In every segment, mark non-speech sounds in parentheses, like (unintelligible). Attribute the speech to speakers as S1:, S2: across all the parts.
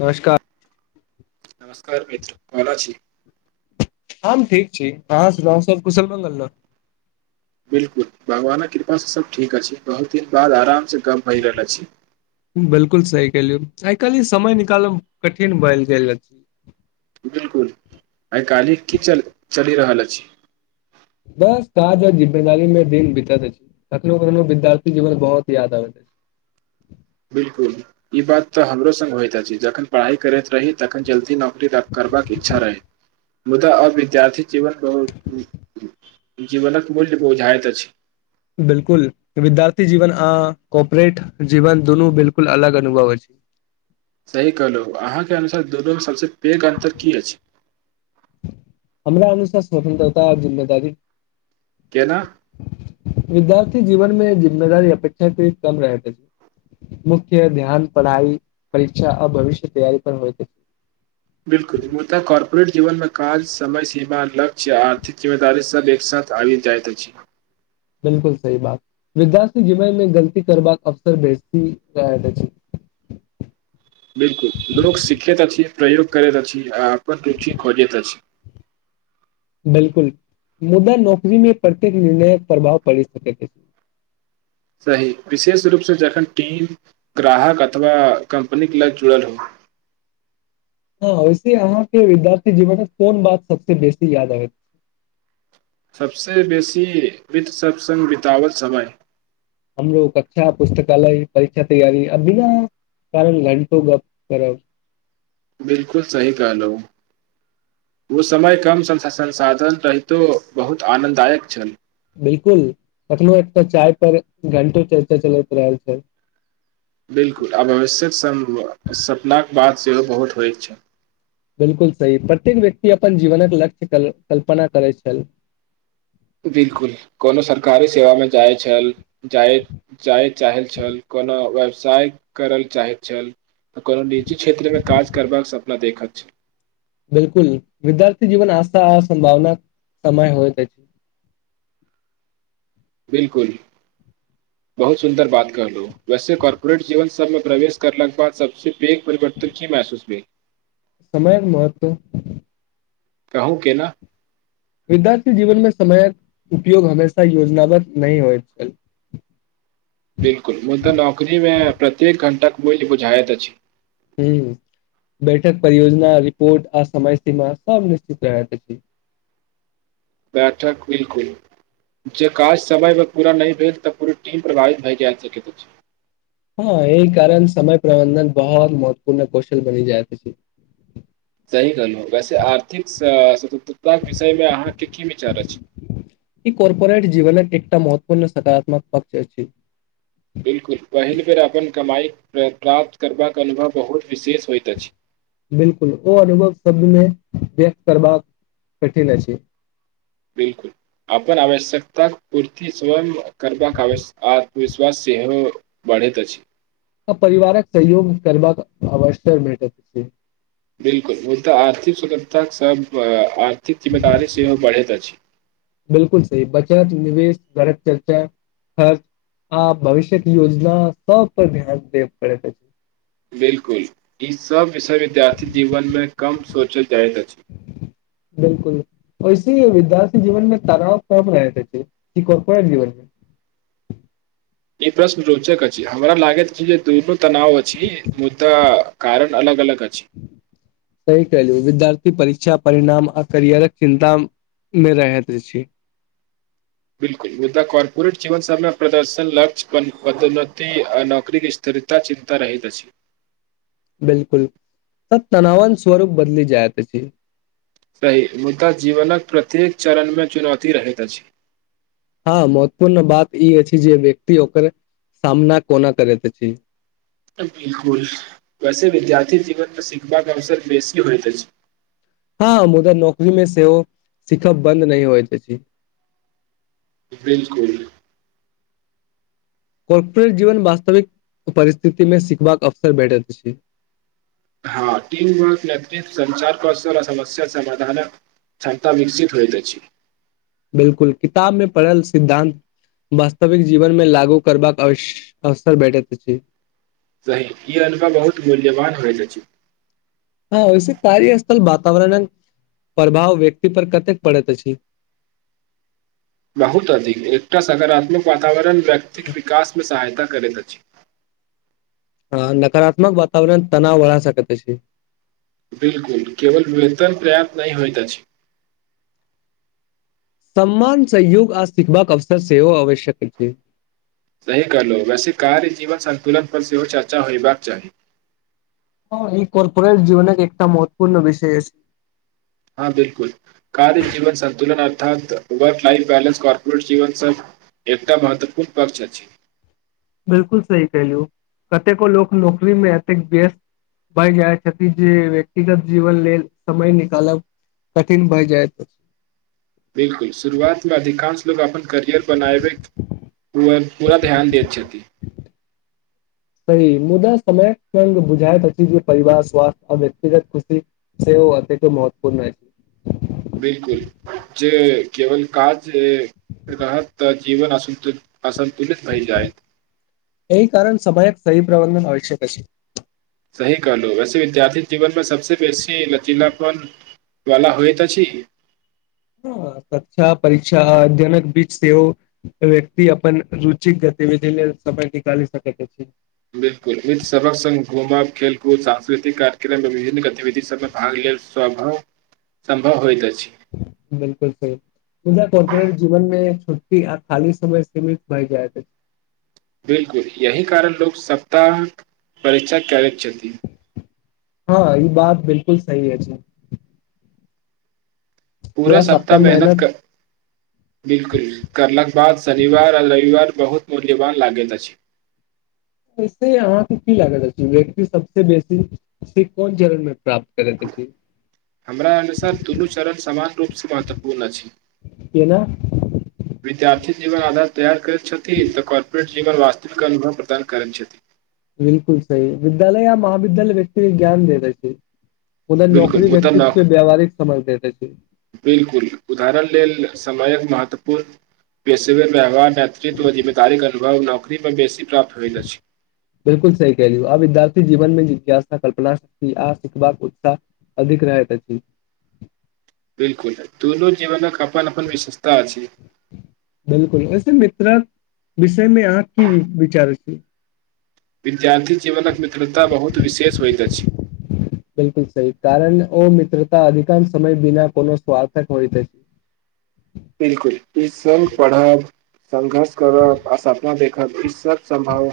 S1: नमस्कार।
S2: नमस्कार मित्र कोना छी।
S1: हम ठीक छी, अहाँ सुनाउ सब कुशल मंगल न।
S2: बिलकुल भगवानक कृपा से सब ठीक अछि, बहुत दिन बाद आराम से गप्प भए रहल अछि।
S1: बिलकुल सही कहलिये, आय काली समय निकालब कठिन भाएल गेल अछि।
S2: आय काल्हि की चल चलि रहल अछि।
S1: बस काज और जिम्मेदारी मे दिन बीतत अछि, कखनो-कखनो विद्यार्थी जीवन बहोत याद आबैत अछि।
S2: बिलकुल ई बात तऽ हमरो संग होएत अछि, जखन पढ़ाई करैत रही तखन जल्दी नौकरी दे करबाक इच्छा रहै। मुदा अविद्यार्थी जीवन बहुत उम्म जीवनक मूल्य बुझाएत अछि।
S1: बिलकुल विद्यार्थी जीवन आ कोपोरेट जीवन दुनू बिलकुल अलग अनुभव हो छै।
S2: सही कहलहु अहाँके अनुसार- दुनू सबस। पेग अन्तर की अछि। (unintelligible)
S1: हमरा अनुसार स्वतंत्रता जिम्मेदारी।
S2: केना
S1: (unintelligible) विद्यार्थी जीवन मे जे। जिम्मेदारी अपेक्षा के कम रहत अछि, मुख्य ध्यान पढ़ाई, परीक्षा अ भविष्य तैयारी पर होएत अछि।
S2: बिलकुल मुद्दा कॉर्पोरेट जीवन मे काज, समय, सीमा, लक्ष्य, आर्थिक जिम्मेदारी सब एक साथ आबैत जाएत अछि।
S1: बिलकुल सही बात विद्यार्थी जीवन में गलती करबाक अवसर बेजती रहत अछि।
S2: बिलकुल लोक सीखैत अछि, प्रयोग करैत अछि आ अपन (unintelligible) खोजैत अछि।
S1: बिलकुल मुद्दा नौकरी मे प्रत्येक निर्णयक प्रभाव पड़ि सकैत अ
S2: सही विशेष रूपसँ जखन टीम ग्राहक अथवा कम्पनी के ल जुड़ल हो।
S1: हँ वैसे अहाँके विद्यार्थी जीवन मे कोन बात सबस बेसी याद आबैत छै।
S2: सबस बेसी वितत सत्सङ्ंग बिितवत समय।
S1: हमरो कक्षा पुस्तकालय परीक्षा तैयारी आ बिना कारण घंटो गप करब।
S2: बिलकुल सही कहलहु ओ -समय कम संसाधन- रहितो बहुत आनन्ददायक छल।
S1: बिलकुल कखनो एकटा चाय पर घंटो चर्चा चलैत रहल छै।
S2: बिलकुल आब आवश्यक -सपनााक- बात। से ओ बहुत हो छै।
S1: बिलकुल सही प्रत्येक व्यक्ति अपन जीवनक लक्ष्य कल कल्पना करैत छल। (unintelligible)
S2: बिलकुल कोनो सरकारी सेवामे जाइत छल। जाय -जाय चाहै छल कोनो व। व्यवसाय कर ल चाहैत छल त कोनो निजी क्षेत्रमे काज करबाक सपना देखैत छल।
S1: बिलकुल विद्यार्थी जीवन आस्था सं्भावना समय होय। (unintelligible)
S2: बिलकुल बहुत सुन्दर बात करलो वैसे कॉर्पोरेट जीवन सबमे प्रवेश करलाके बाद सबस पघ परिवर्तन की महसूस भेलई।
S1: समयके महत्व। (unintelligible)
S2: कहू के न। (unintelligible)
S1: विद्यार्थी जीवनमे समयक उपयोग हमेशा योजनाबद्ध नहि होइत छल। (unintelligible)
S2: बिलकुल मुदाऽ नौकरी मे प्रत्येक घण्टा बुझायत अछि।
S1: ह बैठक परियोजना रिपोर्ट आ समय सीमा सब निश्चित रह छै। (unintelligible)
S2: बैठक बिलकुल जे काज समयमे पूरा नहि भेल तऽ पूरा टीम प्रभावित भए जा सकैत अछि।
S1: हँ ई कारण समय प्रबन्धन बहुत महत्वपूर्ण कौशल बनि जाय प।
S2: सह कहलहुँ। वैसे आर्थिक स्वतंत्रतााके विषय मे अहाँके की विचार अछि। (unintelligible)
S1: पूण सकारात्मक पक्ष अछि। (unintelligible)
S2: बिलकुल पहिल बेर अपन कमाई प्राप्त करबाके अनुभव बहुत। विशेष होइत अछि
S1: (unintelligible) बिलकुल ओ अनुभव शब्द में व्यक्त करबाक कठिन अछि। (unintelligible)
S2: बिलकुल अपनन आवश्यकता पूरति स्वयं करबाक आ आ आत्मविश्वास सहो बढ़ैत अछि।
S1: परिवारक सहयोग करबाक अवसर भेटत।
S2: बिलकुल ओ तऽ आर्थिक स्वतंता सब। (unintelligible) सेहो
S1: (unintelligible)
S2: बढ़ैत अछि
S1: बिलकुल सी बचत निवेश। भर चर्चा खर्च आ भविष्य योजना सब पर ध्यान दे पड़।
S2: बिलकुल ई सब विषय विद्यार्थी जीवन मे कम सोचल जाइत अछि।
S1: बिलकुल, ओहिसे विद्यार्थी जीवन मे तनाव कम भ जाइत हेतै कि करपोरेट जीवन मे
S2: इ प्रश्न रोचक अछि, हमरा लागैत छै जे दुनु तनाव अछिये, मुदा कारण अलग अलग अछि।
S1: सही कहलियै, विद्यार्थी परीक्षा परिणाम आ कैरियरक चिन्ता मे रहैत अछि।
S2: बिलकुल, मुदा कारर्पोरेट जीवन सबमे प्रदर्शन, लक्ष्य, पदोन्नति आ नौकरीक स्थिरता चिन्ता रहैत अछि।
S1: बिलकुल, त तनावक स्वरूप बदलि जायत अछि।
S2: सही, मुदा जीवनक प्रत्येक चरणमे चुनौती रहैत अछि।
S1: हां, महत्वपूर्ण बात इ अछि जे व्यक्ति ओकर सामना कोना करैत अछि।
S2: बिलकुल वैसे विद्यार्थी जीवन मे सिखबाकाे अवसर बेसी होइतते। (unintelligible)
S1: हँ मुदा नौकरी मे सेहो सिखब बन्द नहि होइत छै। (unintelligible)
S2: बिलकुल। (unintelligible)
S1: कॉर्पोरेट जीवन वास्तविक परिस्थितिमे सिखबाक अवसर भेटैत छै।
S2: हँ ीम वर्क नेतृ्व संचार कौशल आ समस्या समाधानक क्षमता वश्चित होइत अछि।
S1: बिलकुल, किताबमे पढ़ल सिद्धान्त वास्तविक जीवनमे लागू करबाक अव अवसर भेटैत अछि।
S2: सही, इ अनुभव बहुत मूल्यवान होइत अछि।
S1: हां, ओहिसं कार्य स्थल वातावरणक प्रभाव व्यक्ति पर कतेक पड़ैत अछि?
S2: बहुत अधिक, एकटा सकारात्मक वातावरण व्यक्तिक विकास मे सहायता करैत अछि।
S1: हां, नकारात्मक वातावरण तनाव बढ़ा सकैत अछि।
S2: बिलकुल, केवल वेतन पर्याप्त नहि होइत अछि।
S1: सम्मान, संयोग आ सीखबाक अवसर सेहो आवश्यक अछि।
S2: सही कहलहुं, वैसे कार्य, जीवन संन्तुलन पर सेहो चर्चा होयबाक चाही।
S1: आ इ कारर्पोरट जीवनक एकटा महत्वपूर्ण विषय अछि।
S2: हां, बिलकुल, कार्य जीवन सन्तुलन अर्थात वर्क लाइफ बैलेंस कॉर्पोरेट जीवन सब एकटा महत्वपूर्ण पक्ष अछि।
S1: बिलकुल सही कहलहुं, कतेको लोक नौकरी मे एतेक व्यस्त भए जाइत छथि जे व्यक्तिगत जीवन लेल समय निकालब कठिन भए जायत।
S2: बिलकुल, शुरुआत मे अधिकांश लोग अपन करियर बनाबैक लेल पूरा ध्यान दैत छथि।
S1: सही, मुदा समय संग बुझाइत अछि जे परिवार, स्वास्थ्य आ व्यक्तगत खुशी सेहो अतेको महत्वपूर्ण अछि।
S2: बिलकुल, जे केवल काज रहत जीवन असंतुलित। असन्तुलित भय जायत।
S1: एहि कारण समयक सही प्रबंधन आवश्यक अछि।
S2: सही कहलहुं, वैसे विद्यार्थी जीवन मे सबसे बेसी लचीलापन वला होइत अछि।
S1: हां, शिक्षा, परीक्षा, अध्ययनक बीच सेहो व्यक्ति अपन रुचिक गतिविधि लेल समय निकालि सकैत अछि।
S2: बिलकुल, मित्र सभक संग घुमब, खेलकूद, सांस्कृतिक कार्यक्रम मे विभिन्न गतिविधि सबमे भाग लेल संभव, सम्भव होइत अछि।
S1: बिलकुल छै, मुदा कॉर्पोरेट जीवन मे शि आ खाली समय सीमित भय जाइत अछि।
S2: बिलकुल, एहि कारण लोक सप्ताह परीक्षा करैत छथि।
S1: हां, इ बात बिलकुल सही अछि।
S2: पुरा सप्ताह मेहनत कर, बिलकुल, करलाक बाद शनिवार आ रविवार बहुत मूल्यवान लागैत अछि।
S1: ऐसे अहांके कि लागैत अछि व्यक्ति सबसे बेसी कोन चरण मे प्राप्त करैत अछि
S2: हमरा अनुसार दुनु चरण समान रूप से महत्वपूर्ण अछि।
S1: केना
S2: विद्यार्थी इहो आधार तैयार कर छथि त कॉर्पोरेट जीवन वास्तविक अनुभव प्रदान करैत छथि।
S1: बिल्कुल सही विद्यालय या महाविद्यालय व्यक्ति के ज्ञान देबैय छै। हुनर
S2: बिल्कुल
S1: नौकरी
S2: मुदा
S1: व्यक्तित्व
S2: नौक
S1: के व्यावहारिक समान देखै छी।
S2: बिल्कुल उदाहरण लेल समयक महत्वपूर्ण पेशेवर व्यवहार (unintelligible) जिममेदारी के अनुभव नोक तकरीबन बेसी प्राप्त होइत अछि
S1: बिलकुल सही कहलियै, आब इ बात जीवन मे जिज्ञासा, कल्पना आ सिखबाक उत्साह अधिक रहैत अछि।
S2: बिल्कुल दुनु जीवनक अप्पन अप्पन विशेष ताजी
S1: बिलकुल वैसे मित्रक विषय मे अहाँ की विचार अछि।
S2: विद्यार्थी जीवनक मित्रता बहुत विशेष होइत अछि।
S1: बिल्कुल सही कारण ओ मित्रता अधिकांश समय बिना कोनो स्वार्थक होइत अछि।
S2: बिलकुल इ संग पढ़ब संघर्ष करब आ सपना देखब इ सब संभव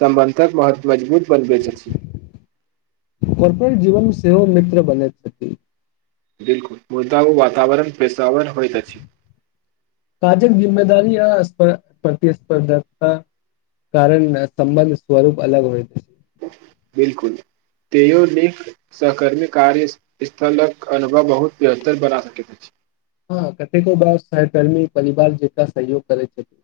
S2: सम्बन्धक महत्व मजबूत बनबैत अछि
S1: (unintelligible) कोन कोन जीवन सेहो मित्र बनैत छथि।
S2: बिल्कुल मुदा ओ वातावरण पेश
S1: (inaudible) काजग जिम्मेदारी (unintelligible) प्रतिस्पर्धकता कारण संबंध स्वरूप अलग होइत अछि।
S2: बिल्कुल तेयो निक सहकर्मी कार्य स्थलक अनुभव बहुत बेहतर बना सकैत अछि।
S1: हँ कतेको बार सहकर्मी परिवार जेका सहयोग करै छथि।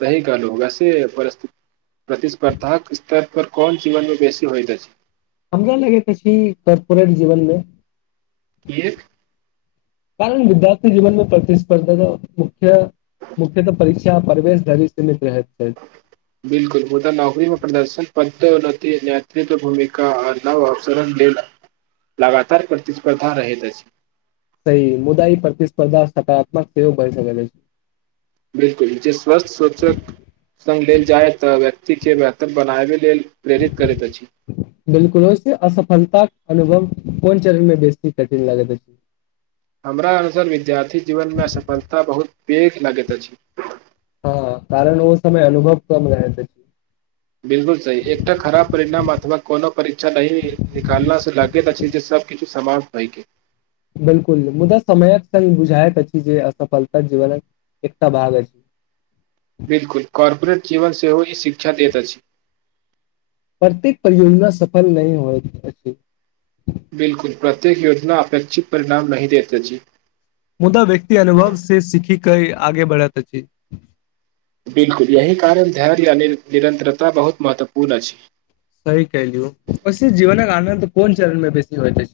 S2: सही कहलहुँ वैसे प्रतिस्पर्धाक स्तर पर कोन जीवन मे बेसी होइत अछि।
S1: हमरा लगैत अछि कर्पोरेट जीवनमे।
S2: किएक?
S1: कारण विद्यार्थी जीवनमे प्रतिस्पर्धकता मुख मुख्यतः परि (unintelligible) अच्छा प्रवेश धरि सीमित रहथि।
S2: बिल्कुल मुदा नौकरी मे प्रदर्शन पत्र नेतृत्व भूमिका आ नव अवसरण लेल लगातार प्रतिस्पर्धा रहैत अछि।
S1: सही मुदा ई प्रतिस्पर्धा सकारात्मक सेहो भय सकैत अछि।
S2: बिल्कुल जे स्वस्थ सोचक संग लेल जाय तऽ व्यक्ति के महत्व बनाबे लेल प्रेरित करैत अछि
S1: बिल्कुल वैसे असफलता। अनुभम कोन चरणमे बेसी कठिन लागैत अछि।
S2: हमरा अनुसार विद्यार्थी जीवनमे असफलता बहुत पैघ लगैत अछि।
S1: हँ कारण ओ समय अनुभव कम रहैत अछि।
S2: बिल्कुल सही एकटा खराब परिणाम अथवा कोनो परीक्षा नहि निकाला स लागैत अछि जे सब किछ समाज भय गेल।
S1: बिल्कुल मुदा समयक संग बुझायइत अछि जे असफलता जीवनक एकटा भाग अछि।
S2: बिल्कुल कॉर्पोरेट जीवन सेहो ई शिक्षा दैत अछि।
S1: प्रत्येक परियोजना सफल नहि होइत अछि।
S2: बिलकुल प्रत्येक योजना अपेक्षित परिणाम नहिह देते जी।
S1: मुदा व्यक्ति अनुभव से सीखी कऽ आगे बढ़ैत अछि।
S2: बिलकुल यह कारण ध निरतरता बहुत महत्वपूर्ण अछि।
S1: सही क लियौ जीवनक आनन्द कोन चरण मे बेसी हो जा।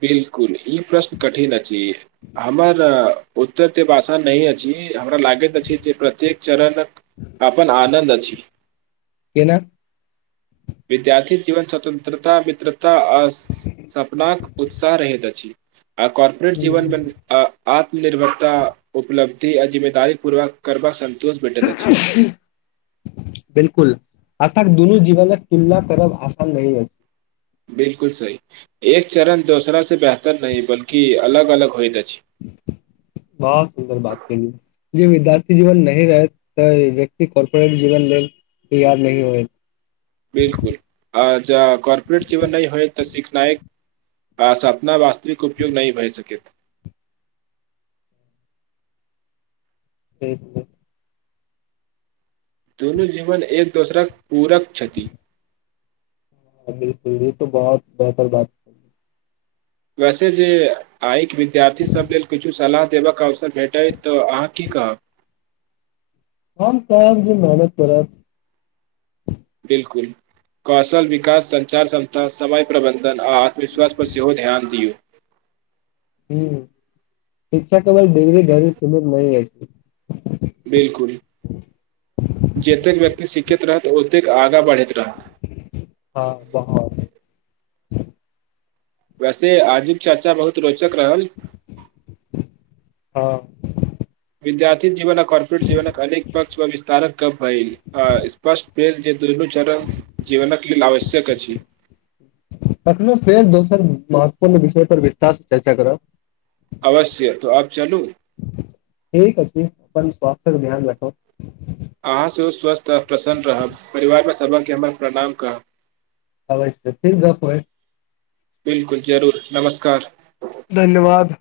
S2: बिल्कुल ई प्रश्न कठिन अछि। हमर उत्तर देव आसान नहि अछि। हमरा लागैत अछि जे प्रत्येक चरणक अपन आनन्द अछि।
S1: केना?
S2: विद्यार्थी जीवन स्वतन्त्रता मित्रता आ सपनाक उत्साह रहैत अछि। आ कार्पोरेट जीवन में आ आत्मनिर्भरता उपलब्धि आ जिम्मेदारी पूर्वक करबा स
S1: बिलकुल। अर्थक दुोनू जीवने तुलना करब आसान रहहि अछि।
S2: बिलकुल सही एक चरण दोसरा से बेहतर नहि बल्कि अलग अलग होइ जा
S1: बहुत सुन्दर बात करै। जे विद्यार्थी जीवन नही रहैत तऽ व्यक्ति करपोरेट जीवन लेल तैयार नहिह होत।
S2: बिलकुल आ ज कॉर्पोरेट जीवन नहि होय तऽ सिखनायक सापना वास्तविक उपयोग नहि भए सक।
S1: ठ।
S2: दुनू जीवन एक दोसरााक पूरक क्षति।
S1: बिलकुल ई त बहुत बेहतर बात।
S2: वैसे जे आइके विद्यार्थी सब लेल किुछो सलाह देबक अवसर बेटे तो अहाँ की कहब।
S1: हम कहब जे मेहनत करै।
S2: बिलकुल कौशल विकास संचार संस्था समय प्रबंधन आ आत्मविश्वास पर सेहो ध्यान दियौ।
S1: ह शिक्षक त म िगरी धर सीमित म छै।
S2: बिल्कुल के तहत उत्यग आगा बढ़े
S1: हँ बाहर।
S2: वैसे आजुब चर्चा बहुत रोच प कररााय नी।
S1: हँ
S2: विद्यार्थी जीवन आ कॉर्पोरेट जीवनक अनेक पक्ष पर विस्तारक क भेल स्पष्ट भेल जे दन चरण जीवनक लेल आवश्यक अछि।
S1: तखनो फेर दोसर महत्वपूर्ण विषय पर विस्तास चर्चा करब।
S2: अवश्य तो आब चलू
S1: ठीक छै अपन स्वस््थर ध्यान रखो।
S2: अहाँ सेहो स्वस्थ आओ प्रसन्न रहब परिवारमे सभकके हमर प्रणाम कहब।
S1: अवश्य फिर गप्प होइ।
S2: बिलकुल जरूर नमस्कार।
S1: धन्यवाद।